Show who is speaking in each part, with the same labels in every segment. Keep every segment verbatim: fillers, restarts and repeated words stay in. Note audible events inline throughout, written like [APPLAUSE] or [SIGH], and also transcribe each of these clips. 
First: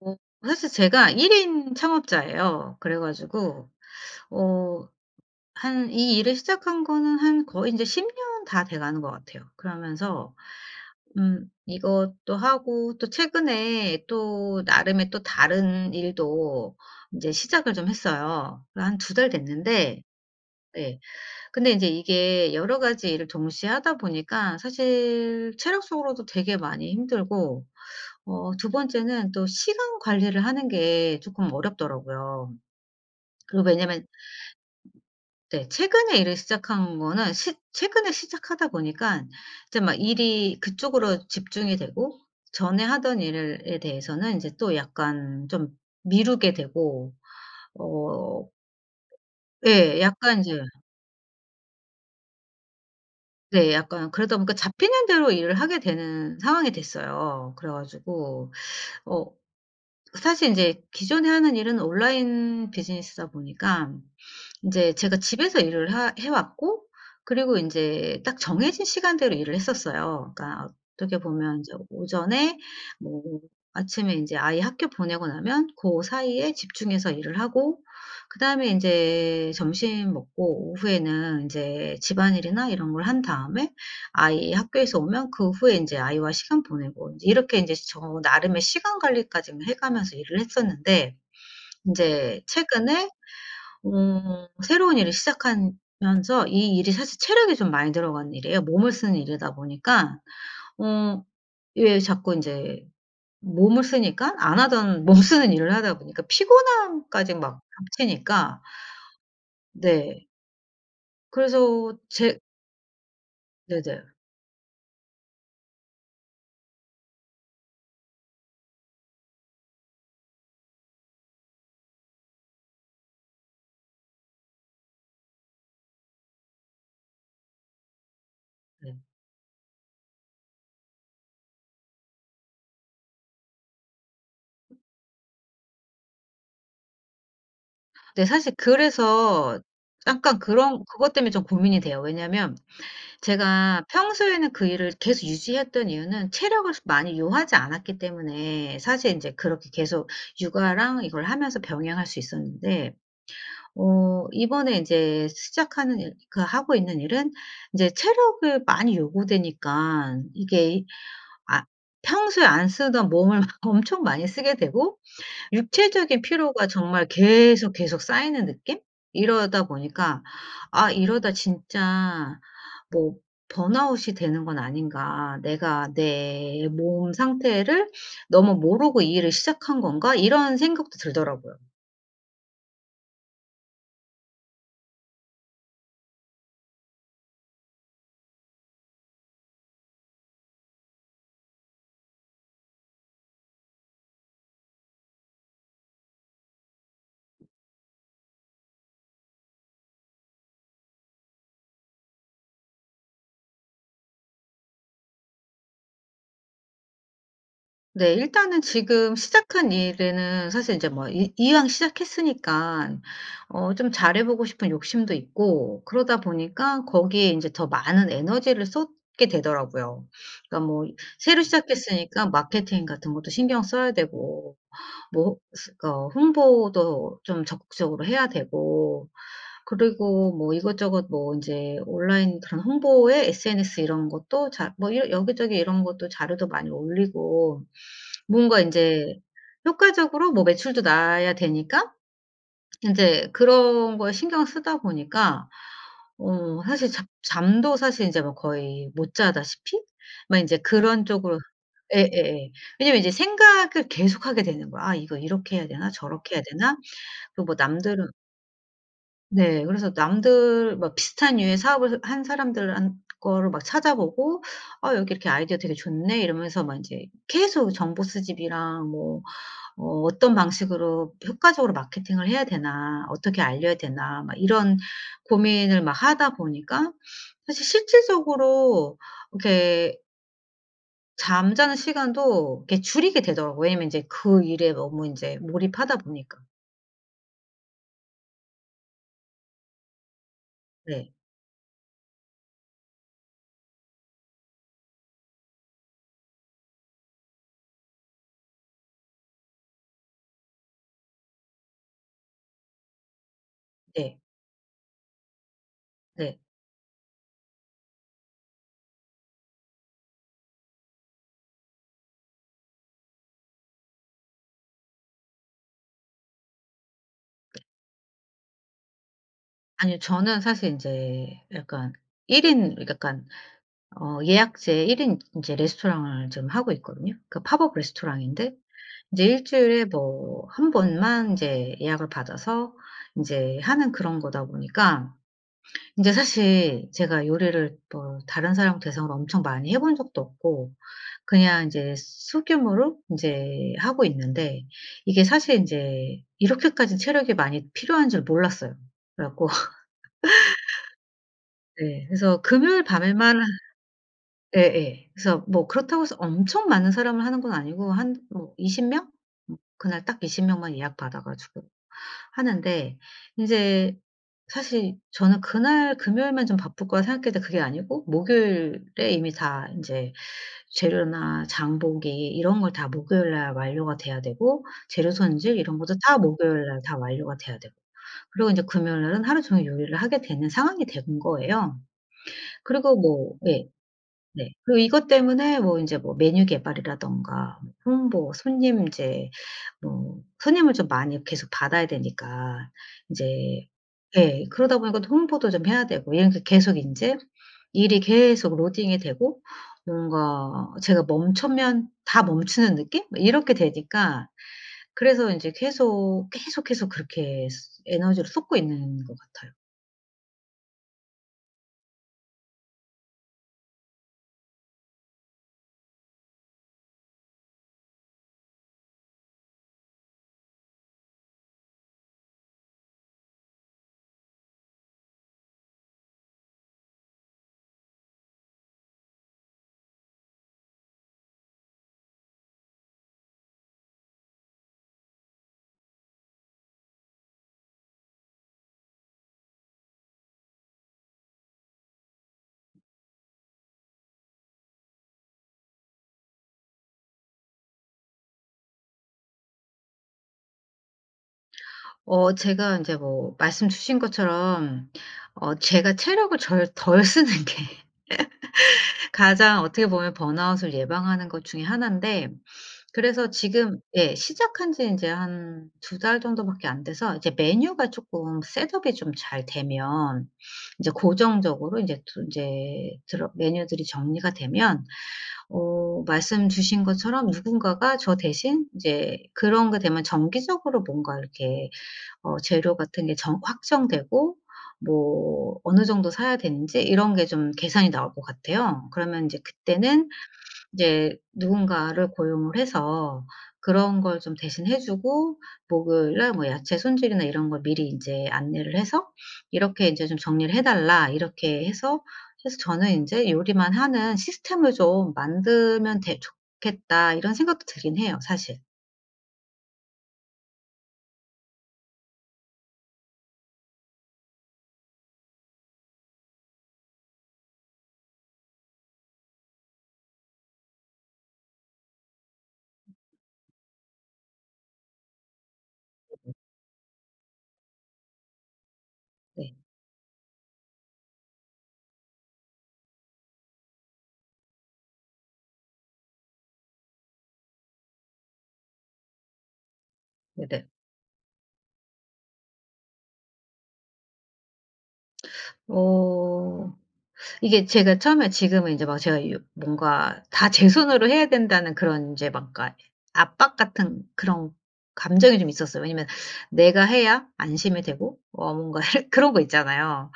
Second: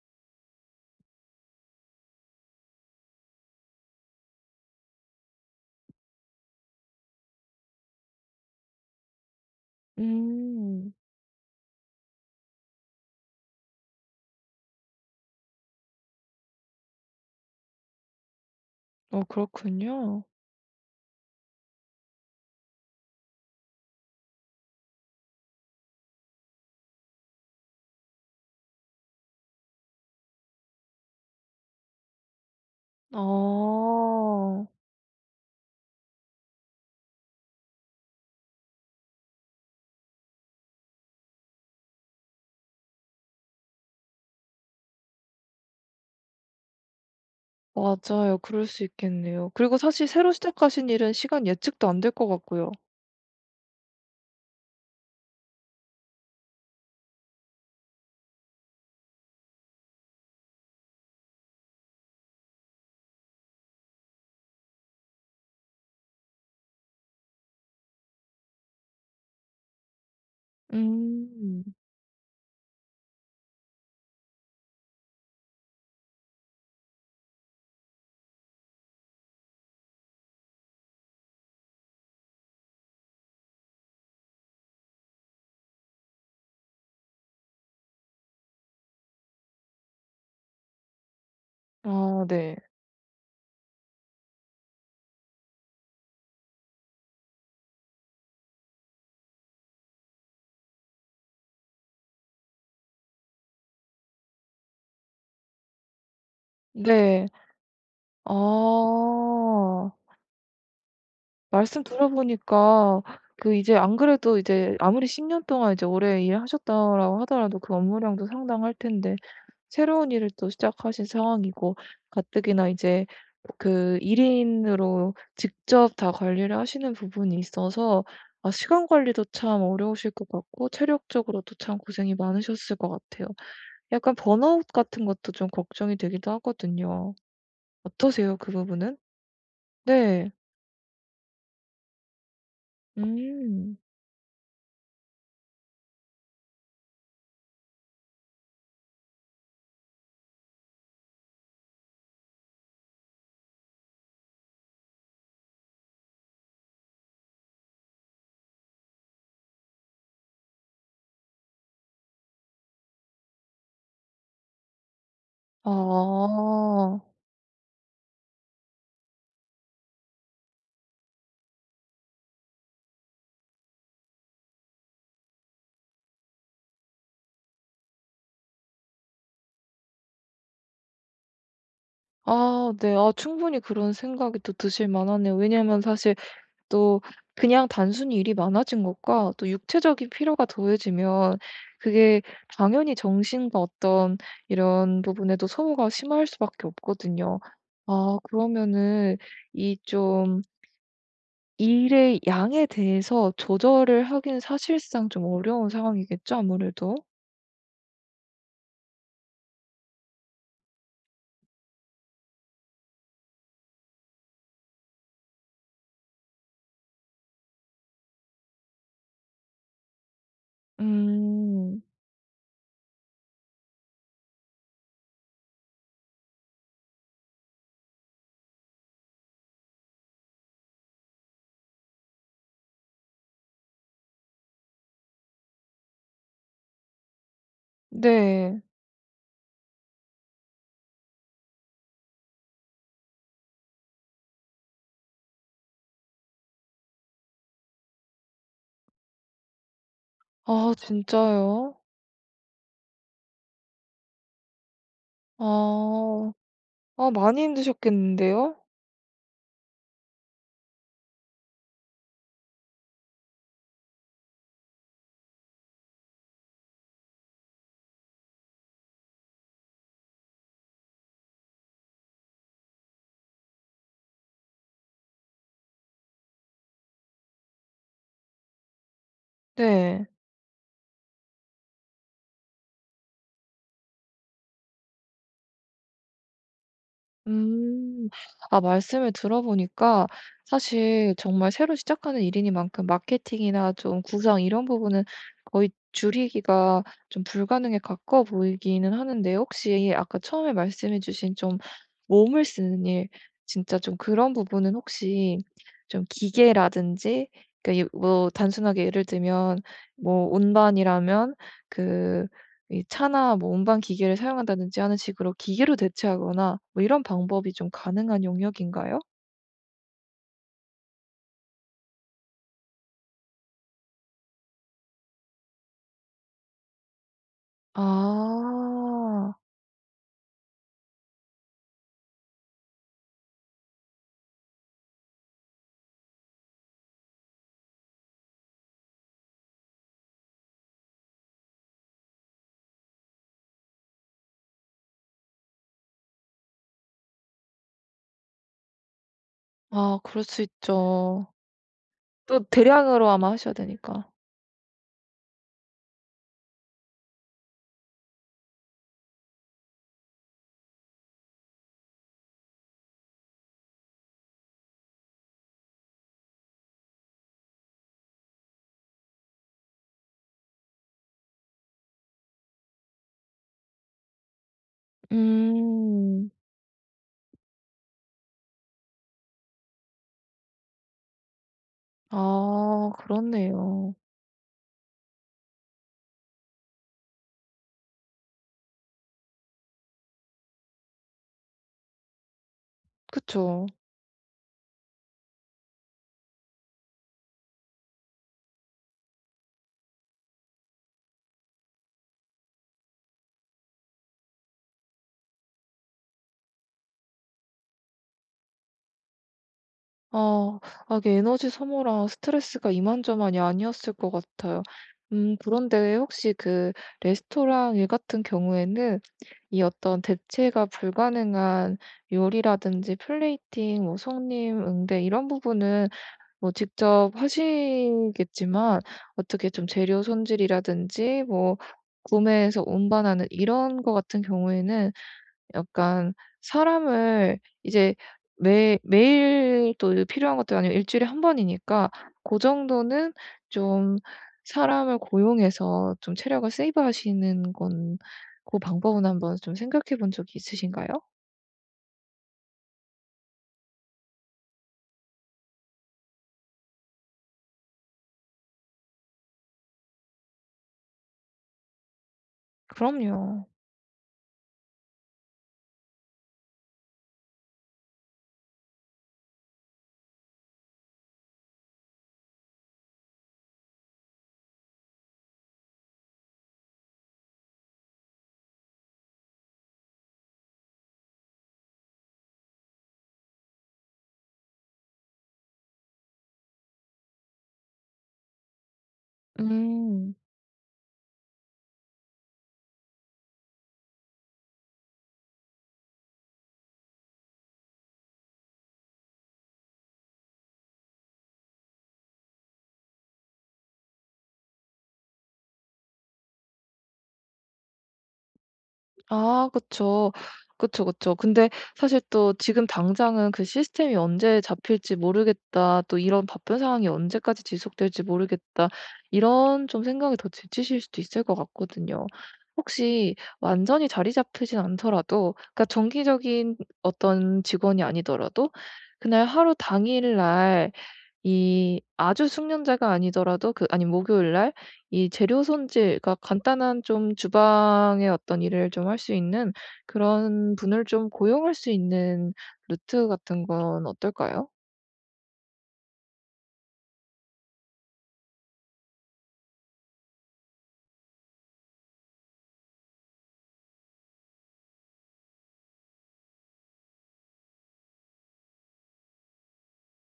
Speaker 1: 어 사실 제가 일 인 창업자예요. 그래 가지고 어 한 이 일을 시작한 거는 한 거의 이제십 년 다 돼 가는 것 같아요. 그러면서
Speaker 2: 음.
Speaker 1: 음 이것도 하고, 또 최근에 또 나름의 또 다른 일도 이제 시작을 좀 했어요. 한 두
Speaker 2: 어
Speaker 1: 달 됐는데.
Speaker 2: 그렇군요.
Speaker 1: 네. 근데 이제 이게 여러 가지 일을 동시에 하다 보니까 사실 체력적으로도 되게 많이 힘들고, 어 두 번째는 또 시간 관리를 하는 게 조금 어렵더라고요. 그리고 왜냐면,
Speaker 2: 아.
Speaker 1: 네, 최근에 일을 시작한 거는 시 최근에 시작하다 보니까 이제 막 일이 그쪽으로 집중이 되고, 전에 하던 일에 대해서는 이제 또 약간 좀 미루게 되고.
Speaker 2: 맞아요.
Speaker 1: 어
Speaker 2: 그럴 수 있겠네요. 그리고
Speaker 1: 예,
Speaker 2: 사실 새로
Speaker 1: 약간 이제,
Speaker 2: 시작하신 일은 시간 예측도 안 될 것 같고요.
Speaker 1: 네, 약간 그러다 보니까 잡히는 대로 일을 하게 되는 상황이 됐어요. 그래 가지고 어 사실 이제 기존에 하는 일은 온라인 비즈니스다 보니까 이제 제가 집에서 일을 하 해 왔고, 그리고 이제 딱 정해진 시간대로 일을 했었어요. 그러니까 어떻게 보면
Speaker 2: 음.
Speaker 1: 이제 오전에, 뭐 아침에 이제 아이 학교 보내고 나면 그 사이에 집중해서 일을 하고, 그다음에 이제 점심 먹고 오후에는 이제 집안일이나 이런 걸 한 다음에 아이 학교에서 오면 그 후에 이제 아이와 시간 보내고, 제 이렇게 이제 저 나름의 시간 관리까지 해 가면서 일을 했었는데, 이
Speaker 2: 아
Speaker 1: 제
Speaker 2: 네.
Speaker 1: 최근에 음 새로운 일을 시작하면서, 이 일이 사실 체력이 좀 많이 들어간 일이에요. 몸을 쓰는 일이다 보니까. 어 왜 자꾸 이제 몸을 쓰니까, 안 하던 [LAUGHS] 몸 쓰는 일을 하다 보니까
Speaker 2: 네.
Speaker 1: 피곤함까지 막 겹치니까.
Speaker 2: 아.
Speaker 1: 네.
Speaker 2: 말씀
Speaker 1: 그래서 제
Speaker 2: 들어보니까 그 이제 안
Speaker 1: 네네.
Speaker 2: 그래도 이제 아무리 십 년 동안 이제 오래 일하셨다라고 하더라도 그 업무량도 상당할 텐데 새로운 일을 또 시작하신 상황이고 가뜩이나 이제 그 일 인으로 직접 다 관리를 하시는 부분이 있어서 아 시간
Speaker 1: 네.
Speaker 2: 관리도 참 어려우실 것 같고 체력적으로도 참 고생이 많으셨을 것 같아요. 약간 번아웃 같은 것도 좀 걱정이 되기도 하거든요.
Speaker 1: 네,
Speaker 2: 어떠세요 그
Speaker 1: 사실
Speaker 2: 부분은?
Speaker 1: 그래서
Speaker 2: 네.
Speaker 1: 약간 그런 그것 때문에 좀 고민이 돼요. 왜냐면
Speaker 2: 음.
Speaker 1: 제가 평소에는 그 일을 계속 유지했던 이유는 체력을 많이 요하지 않았기 때문에 사실 인제 그렇게 계속 육아랑 이걸 하면서 병행할 수 있었는데, 어 이번에 인제 시작하는 일, 그 하고 있는 일은 인제 체력을 많이 요구되니까, 이게, 아, 평소에 안 쓰던 몸을 [LAUGHS] 막 엄청 많이 쓰게 되고, 육체적인 피로가
Speaker 2: 아.
Speaker 1: 정말 계속, 계속 쌓이는 느낌? 이러다 보니까 '아, 이러다 진짜 뭐 번아웃이 되는 건 아닌가. 내가 내 몸 상태를 너무 모르고 이 일을 시작한 건가?' 이런 생각도 들더라고요.
Speaker 2: 아 네. 아 충분히 그런 생각이 또 드실 만하네요. 왜냐면 사실 또 그냥 단순히 일이 많아진 것과 또 육체적인 피로가 더해지면 그게 당연히 정신과 어떤 이런 부분에도 소모가 심할 수밖에 없거든요. 아 그러면은 이 좀 일의 양에 대해서 조절을 하긴 사실상 좀 어려운 상황이겠죠 아무래도?
Speaker 1: 네. 일단은 지금 시작한 일에는 사실 이제 뭐 이 이왕 시작했으니까 어 좀 잘해 보고 싶은 욕심도 있고, 그러다 보니까 거기에 이제 더 많은 에너지를 쏟게 되더라고요. 그러니까 뭐 새로
Speaker 2: 음.
Speaker 1: 시작했으니까 마케팅 같은 것도 신경 써야 되고, 뭐 스 어 홍보도 좀 적극적으로 해야 되고, 그리고 뭐 이것저것, 뭐 이제 온라인 그런 홍보에 에스엔에스 이런 것도 자 뭐 여 여기저기 이런 것도 자료도 많이 올리고, 뭔가
Speaker 2: 네.
Speaker 1: 인제 효과적으로 뭐 매출도 나야 되니까 인제 그런 거에 신경 쓰다 보니까 어 사실 잡 잠도 사실 인제 뭐 거의 못 자다시피 막 인제
Speaker 2: 아
Speaker 1: 그런 쪽으로.
Speaker 2: 진짜요?
Speaker 1: 예예예. 왜냐면 이제 생각을 계속하게 되는 거야. '아, 이거 이렇게 해야 되나?
Speaker 2: 아.
Speaker 1: 저렇게 해야 되나?'
Speaker 2: 아 많이
Speaker 1: 그리고 뭐 남들은,
Speaker 2: 힘드셨겠는데요?
Speaker 1: 네, 그래서 남들 막 비슷한 유의 사업을 한 사람들 한 거를 막 찾아보고, '아, 여기 이렇게 아이디어 되게 좋네.' 이러면서 막 인제 계속 정보 수집이랑 뭐 어 '어떤 방식으로 효과적으로 마케팅을 해야 되나. 어떻게 알려야 되나.' 막 이런 고민을 막 하다 보니까 사실 실질적으로 이렇게
Speaker 2: 네.
Speaker 1: 잠자는 시간도 이렇게 줄이게 되더라고요. 왜냐면 인제 그 일에 너무 인제 몰입하다 보니까.
Speaker 2: 음. 아 말씀을 들어보니까
Speaker 1: 네.
Speaker 2: 사실 정말 새로 시작하는 일이니만큼 마케팅이나 좀 구상 이런 부분은 거의 줄이기가 좀 불가능에 가까워 보이기는 하는데 혹시 아까 처음에 말씀해 주신 좀 몸을 쓰는 일 진짜 좀
Speaker 1: 네.
Speaker 2: 그런 부분은 혹시 좀
Speaker 1: 네.
Speaker 2: 기계라든지 그러니까 이 뭐 단순하게 예를 들면 뭐 운반이라면 그 이 차나 뭐 운반 기계를 사용한다든지 하는 식으로 기계로 대체하거나 뭐 이런 방법이 좀 가능한 영역인가요?
Speaker 1: 아니요. 저는 사실 인제 약간 일 인, 약간 어 예약제 일 인 인제 레스토랑을 좀 하고 있거든요. 그 팝업 레스토랑인데 인제
Speaker 2: 아.
Speaker 1: 일 주일에 뭐 한 번만 인제 예약을 받아서 인제 하는 그런 거다 보니까 인제 사실 제가 요리를 뭐 다른 사람 대상으로 엄청 많이 해본 적도 없고 그냥 인제 소규모로 인제 하고 있는데, 이게 사실 인제 이렇게까지 체력이 많이 필요한 줄 몰랐어요. 그래 갖고.
Speaker 2: 아 그럴 수 있죠.
Speaker 1: 네. 그래서
Speaker 2: 또
Speaker 1: 금요일
Speaker 2: 대량으로 아마
Speaker 1: 밤에만 하
Speaker 2: 하셔야 되니까.
Speaker 1: 예예. 그래서 뭐 그렇다고 해서 엄청 많은 사람을 하는 건 아니고 한 뭐 스무 명? 음 그날 딱 스무 명만 예약 받아 가지고 하는데, 인제 사실 저는 그날 금요일만 좀 바쁠 거라 생각했는데 그게 아니고 목요일에 이미 다 인제 재료나 장보기 이런 걸 다 목요일 날 완료가 돼야 되고, 재료 손질 이런 것도 다
Speaker 2: 음.
Speaker 1: 목요일 날 다 완료가 돼야 되고, 그리고 인제 금요일 날은 하루 종일 요리를 하게 되는 상황이 된 거예요.
Speaker 2: 아
Speaker 1: 그리고 뭐, 예.
Speaker 2: 그렇네요.
Speaker 1: 네. 그리고 이것 때문에 뭐 인제 뭐 메뉴 개발이라든가 뭐 홍보, 손님 제뭐 손님을 좀 많이 계속 받아야 되니까 인제,
Speaker 2: 그쵸.
Speaker 1: 예. 그러다 보니까 또 홍보도 좀 해야 되고 이러니까 계속 인제 일이 계속 로딩이 되고, 뭔가 제가 멈추면 다 멈추는 느낌? 뭐 이렇게 되니까, 그래서 인제 계속, 계속, 계속 그렇게 스 에너지를 쏟고 있는 것 같아요.
Speaker 2: 아. 아 이게 에너지 소모랑 스트레스가 이만저만이 아니었을 것 같아요. 음 그런데 혹시 그 레스토랑 일 같은 경우에는 이 어떤 대체가 불가능한 요리라든지 플레이팅, 뭐 손님 응대 이런 부분은 뭐 직접 하시겠지만 어떻게 좀 재료 손질이라든지 뭐 구매해서 운반하는 이런 거 같은 경우에는 약간 사람을 이제 매 매일 또 필요한 것도 아니고 일 주일에 한 번이니까 그 정도는 좀 사람을 고용해서 좀 체력을 세이브하시는 건 그 방법은 한번 좀 생각해 본 적이 있으신가요?
Speaker 1: 어 제가 인제 뭐 말씀 주신 것처럼, 어 제가 체력을 절 덜 쓰는 게 [LAUGHS] 가장 어떻게 보면 번아웃을 예방하는 것 중에 하나인데, 그래서
Speaker 2: 그럼요.
Speaker 1: 지금, 예, 시작한 지 인제 한 두 달 정도밖에 안 돼서 이제 메뉴가 쪼끔 셋업이 좀 잘 되면, 이제 고정적으로 인제 두 인제 들어 메뉴들이 정리가 되면, 어 말씀 주신 것처럼 누군가가 저 대신 이제 그런 게 되면 정기적으로 뭔가 이렇게 어 재료 같은 게 정 확정되고 뭐 어느 정도 사야 되는지 이런 게 좀 계산이 나올 것 같아요. 그러면 이제 그때는
Speaker 2: 음.
Speaker 1: 이제 누군가를 고용을 해서 그런 걸 좀 대신해 주고 목요일 날 뭐 야채 손질이나 이런 걸 미리 이제 안내를 해서 "이렇게 이제 좀 정리를 해 달라." 이렇게 해서 해서 저는 이제 '요리만 하는 시스템을 좀 만들면 되 좋겠다.' 이런 생각도 들긴 해요, 사실.
Speaker 2: 아 그쵸. 그쵸, 그쵸. 근데 사실 또 지금 당장은 '그 시스템이 언제 잡힐지 모르겠다. 또 이런 바쁜 상황이 언제까지 지속될지 모르겠다.' 이런 좀 생각이 더 지치실 수도 있을 것 같거든요. 혹시 완전히 자리 잡히진 않더라도 그러니까 정기적인 어떤 직원이 아니더라도 그날
Speaker 1: 네.
Speaker 2: 하루 당일날 이 아주 숙련자가 아니더라도 그 아니 목요일 날 이 재료 손질 그러니까 간단한 좀 주방의 어떤 일을 좀 할 수 있는 그런
Speaker 1: 네네.
Speaker 2: 분을 좀 고용할 수 있는 루트 같은 건 어떨까요?
Speaker 1: 어 이게 제가 처음에, 지금은 이제 막 제가 유 뭔가 다 제 손으로 해야 된다는 그런, 인제 막, 그러니까 압박 같은 그런 감정이 좀 있었어요. 왜냐면 내가 해야 안심이 되고 어 뭔가, [LAUGHS] 그런 거 있잖아요.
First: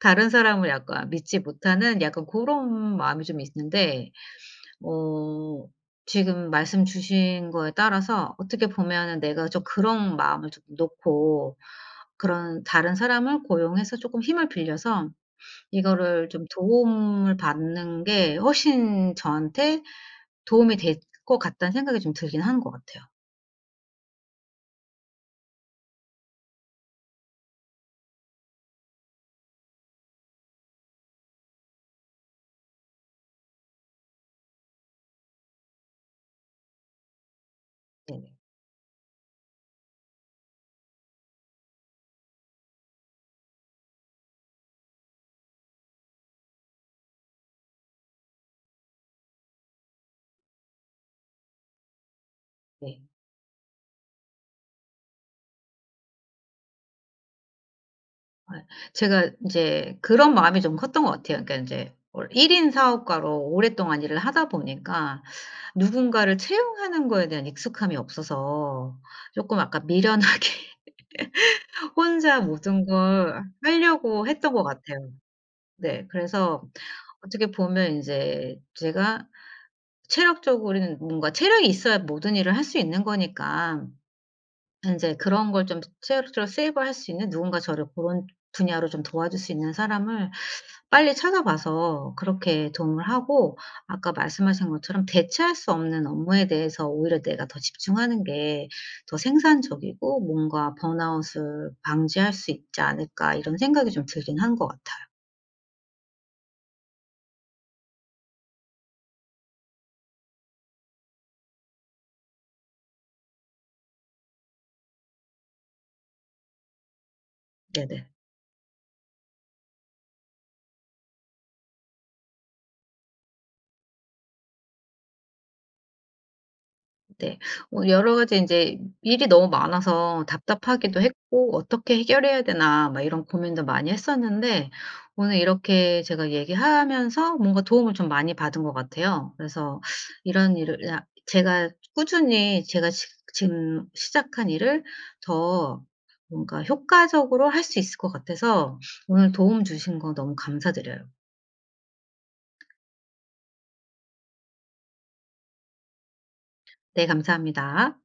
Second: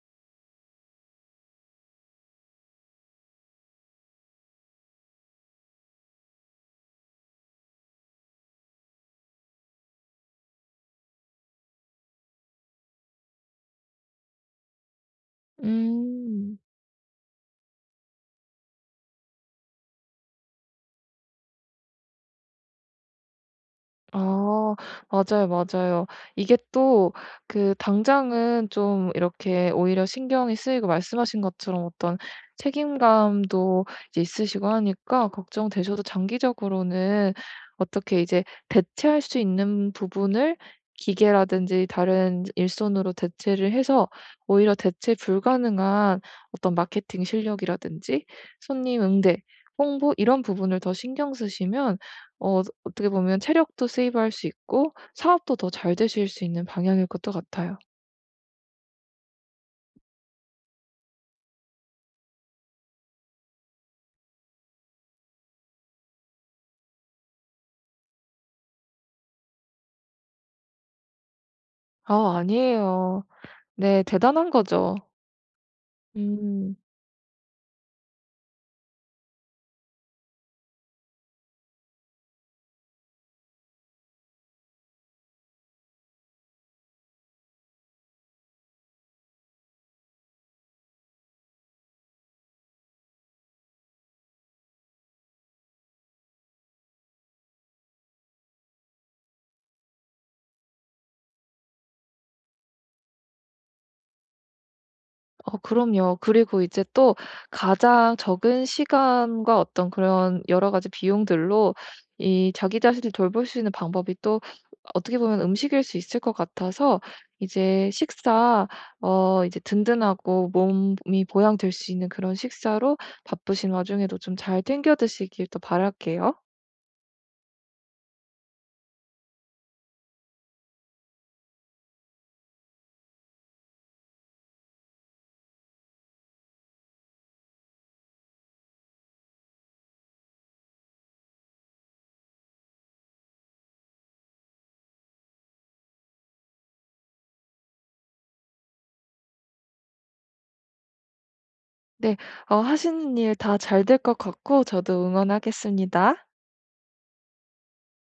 Speaker 1: 다른 사람을 약간 믿지 못하는 약간 고런 마음이 좀 있는데, 어 지금 말씀 주신 거에 따라서 어떻게 보면은 내가 좀 그런 마음을 조금 놓고, 그런 다른 사람을 고용해서 조금 힘을 빌려서 이거를 좀
Speaker 2: 음.
Speaker 1: 도움을 받는 게 훨씬 저한테 도움이 될 것 같다는 생각이 좀 들긴 하는 것 같아요.
Speaker 2: 아 맞아요, 맞아요. 이게 또 그 당장은 좀 이렇게 오히려 신경이 쓰이고 말씀하신 것처럼 어떤 책임감도 이제 있으시고 하니까 걱정되셔도 장기적으로는 어떻게
Speaker 1: 네네.
Speaker 2: 이제 대체할 수 있는 부분을 기계라든지 다른 일손으로 대체를 해서 오히려 대체 불가능한 어떤 마케팅 실력이라든지 손님 응대, 홍보 이런 부분을 더 신경 쓰시면 어
Speaker 1: 네.
Speaker 2: 어떻게 보면 체력도 세이브할 수 있고 사업도 더 잘 되실 수 있는 방향일 것도 같아요.
Speaker 1: 아, 제가 인제 그런 마음이 좀 컸던 것 같아요. 그러니까 인제 월 일 인 사업가로 오랫동안 일을 하다 보니까 누군가를 채용하는 거에 대한 익숙함이 없어서 쪼끔 약간 미련하게 [LAUGHS]
Speaker 2: 아
Speaker 1: 혼자 모든
Speaker 2: 아니에요.
Speaker 1: 걸
Speaker 2: 네
Speaker 1: 하려고
Speaker 2: 대단한
Speaker 1: 했던 것
Speaker 2: 거죠.
Speaker 1: 같아요. 네. 그래서
Speaker 2: 음.
Speaker 1: 어떻게 보면 인제 제가 체력적으로, 우리는 뭔가 체력이 있어야 모든 일을 할 수 있는 거니까, 인제 그런 걸 좀 체력적으로 세이브할 수 있는 누군가, 저를 고런 분야로 좀 도와줄 수 있는 사람을 빨리 찾아봐서 그렇게 도움을 하고, 아까 말씀하신 것처럼 대체할 수 없는 업무에 대해서 오히려 내가 더 집중하는 게 더 생산적이고 뭔가 번아웃을 방지할 수 있지 않을까, 이런 생각이 좀 들긴 한 것 같아요.
Speaker 2: 어 그럼요. 그리고 이제 또 가장 적은 시간과 어떤 그런 여러 가지 비용들로 이 자기 자신을 돌볼 수 있는 방법이 또 어떻게 보면 음식일 수 있을 것 같아서 이제
Speaker 1: 네네.
Speaker 2: 식사 어 이제 든든하고 몸이 보양될 수 있는 그런 식사로 바쁘신 와중에도 좀 잘 챙겨 드시길 또 바랄게요.
Speaker 1: 네. 어 여러 가지 인제 일이 너무 많아서 답답하기도 했고 '어떻게 해결해야 되나.' 막 이런 고민도 많이 했었는데, 오늘 이렇게 제가 얘기하면서 뭔가 도움을 좀 많이 받은 것 같아요. 그래서 이런 일을, 야 제가 꾸준히, 제가 시 지금 시작한 일을 더 뭔가 효과적으로 할 수 있을 것 같아서, 오늘 도움 주신 거 너무 감사드려요.
Speaker 2: 네. 어 하시는 일 다 잘 될 것 같고 저도 응원하겠습니다.
Speaker 1: 네, 감사합니다.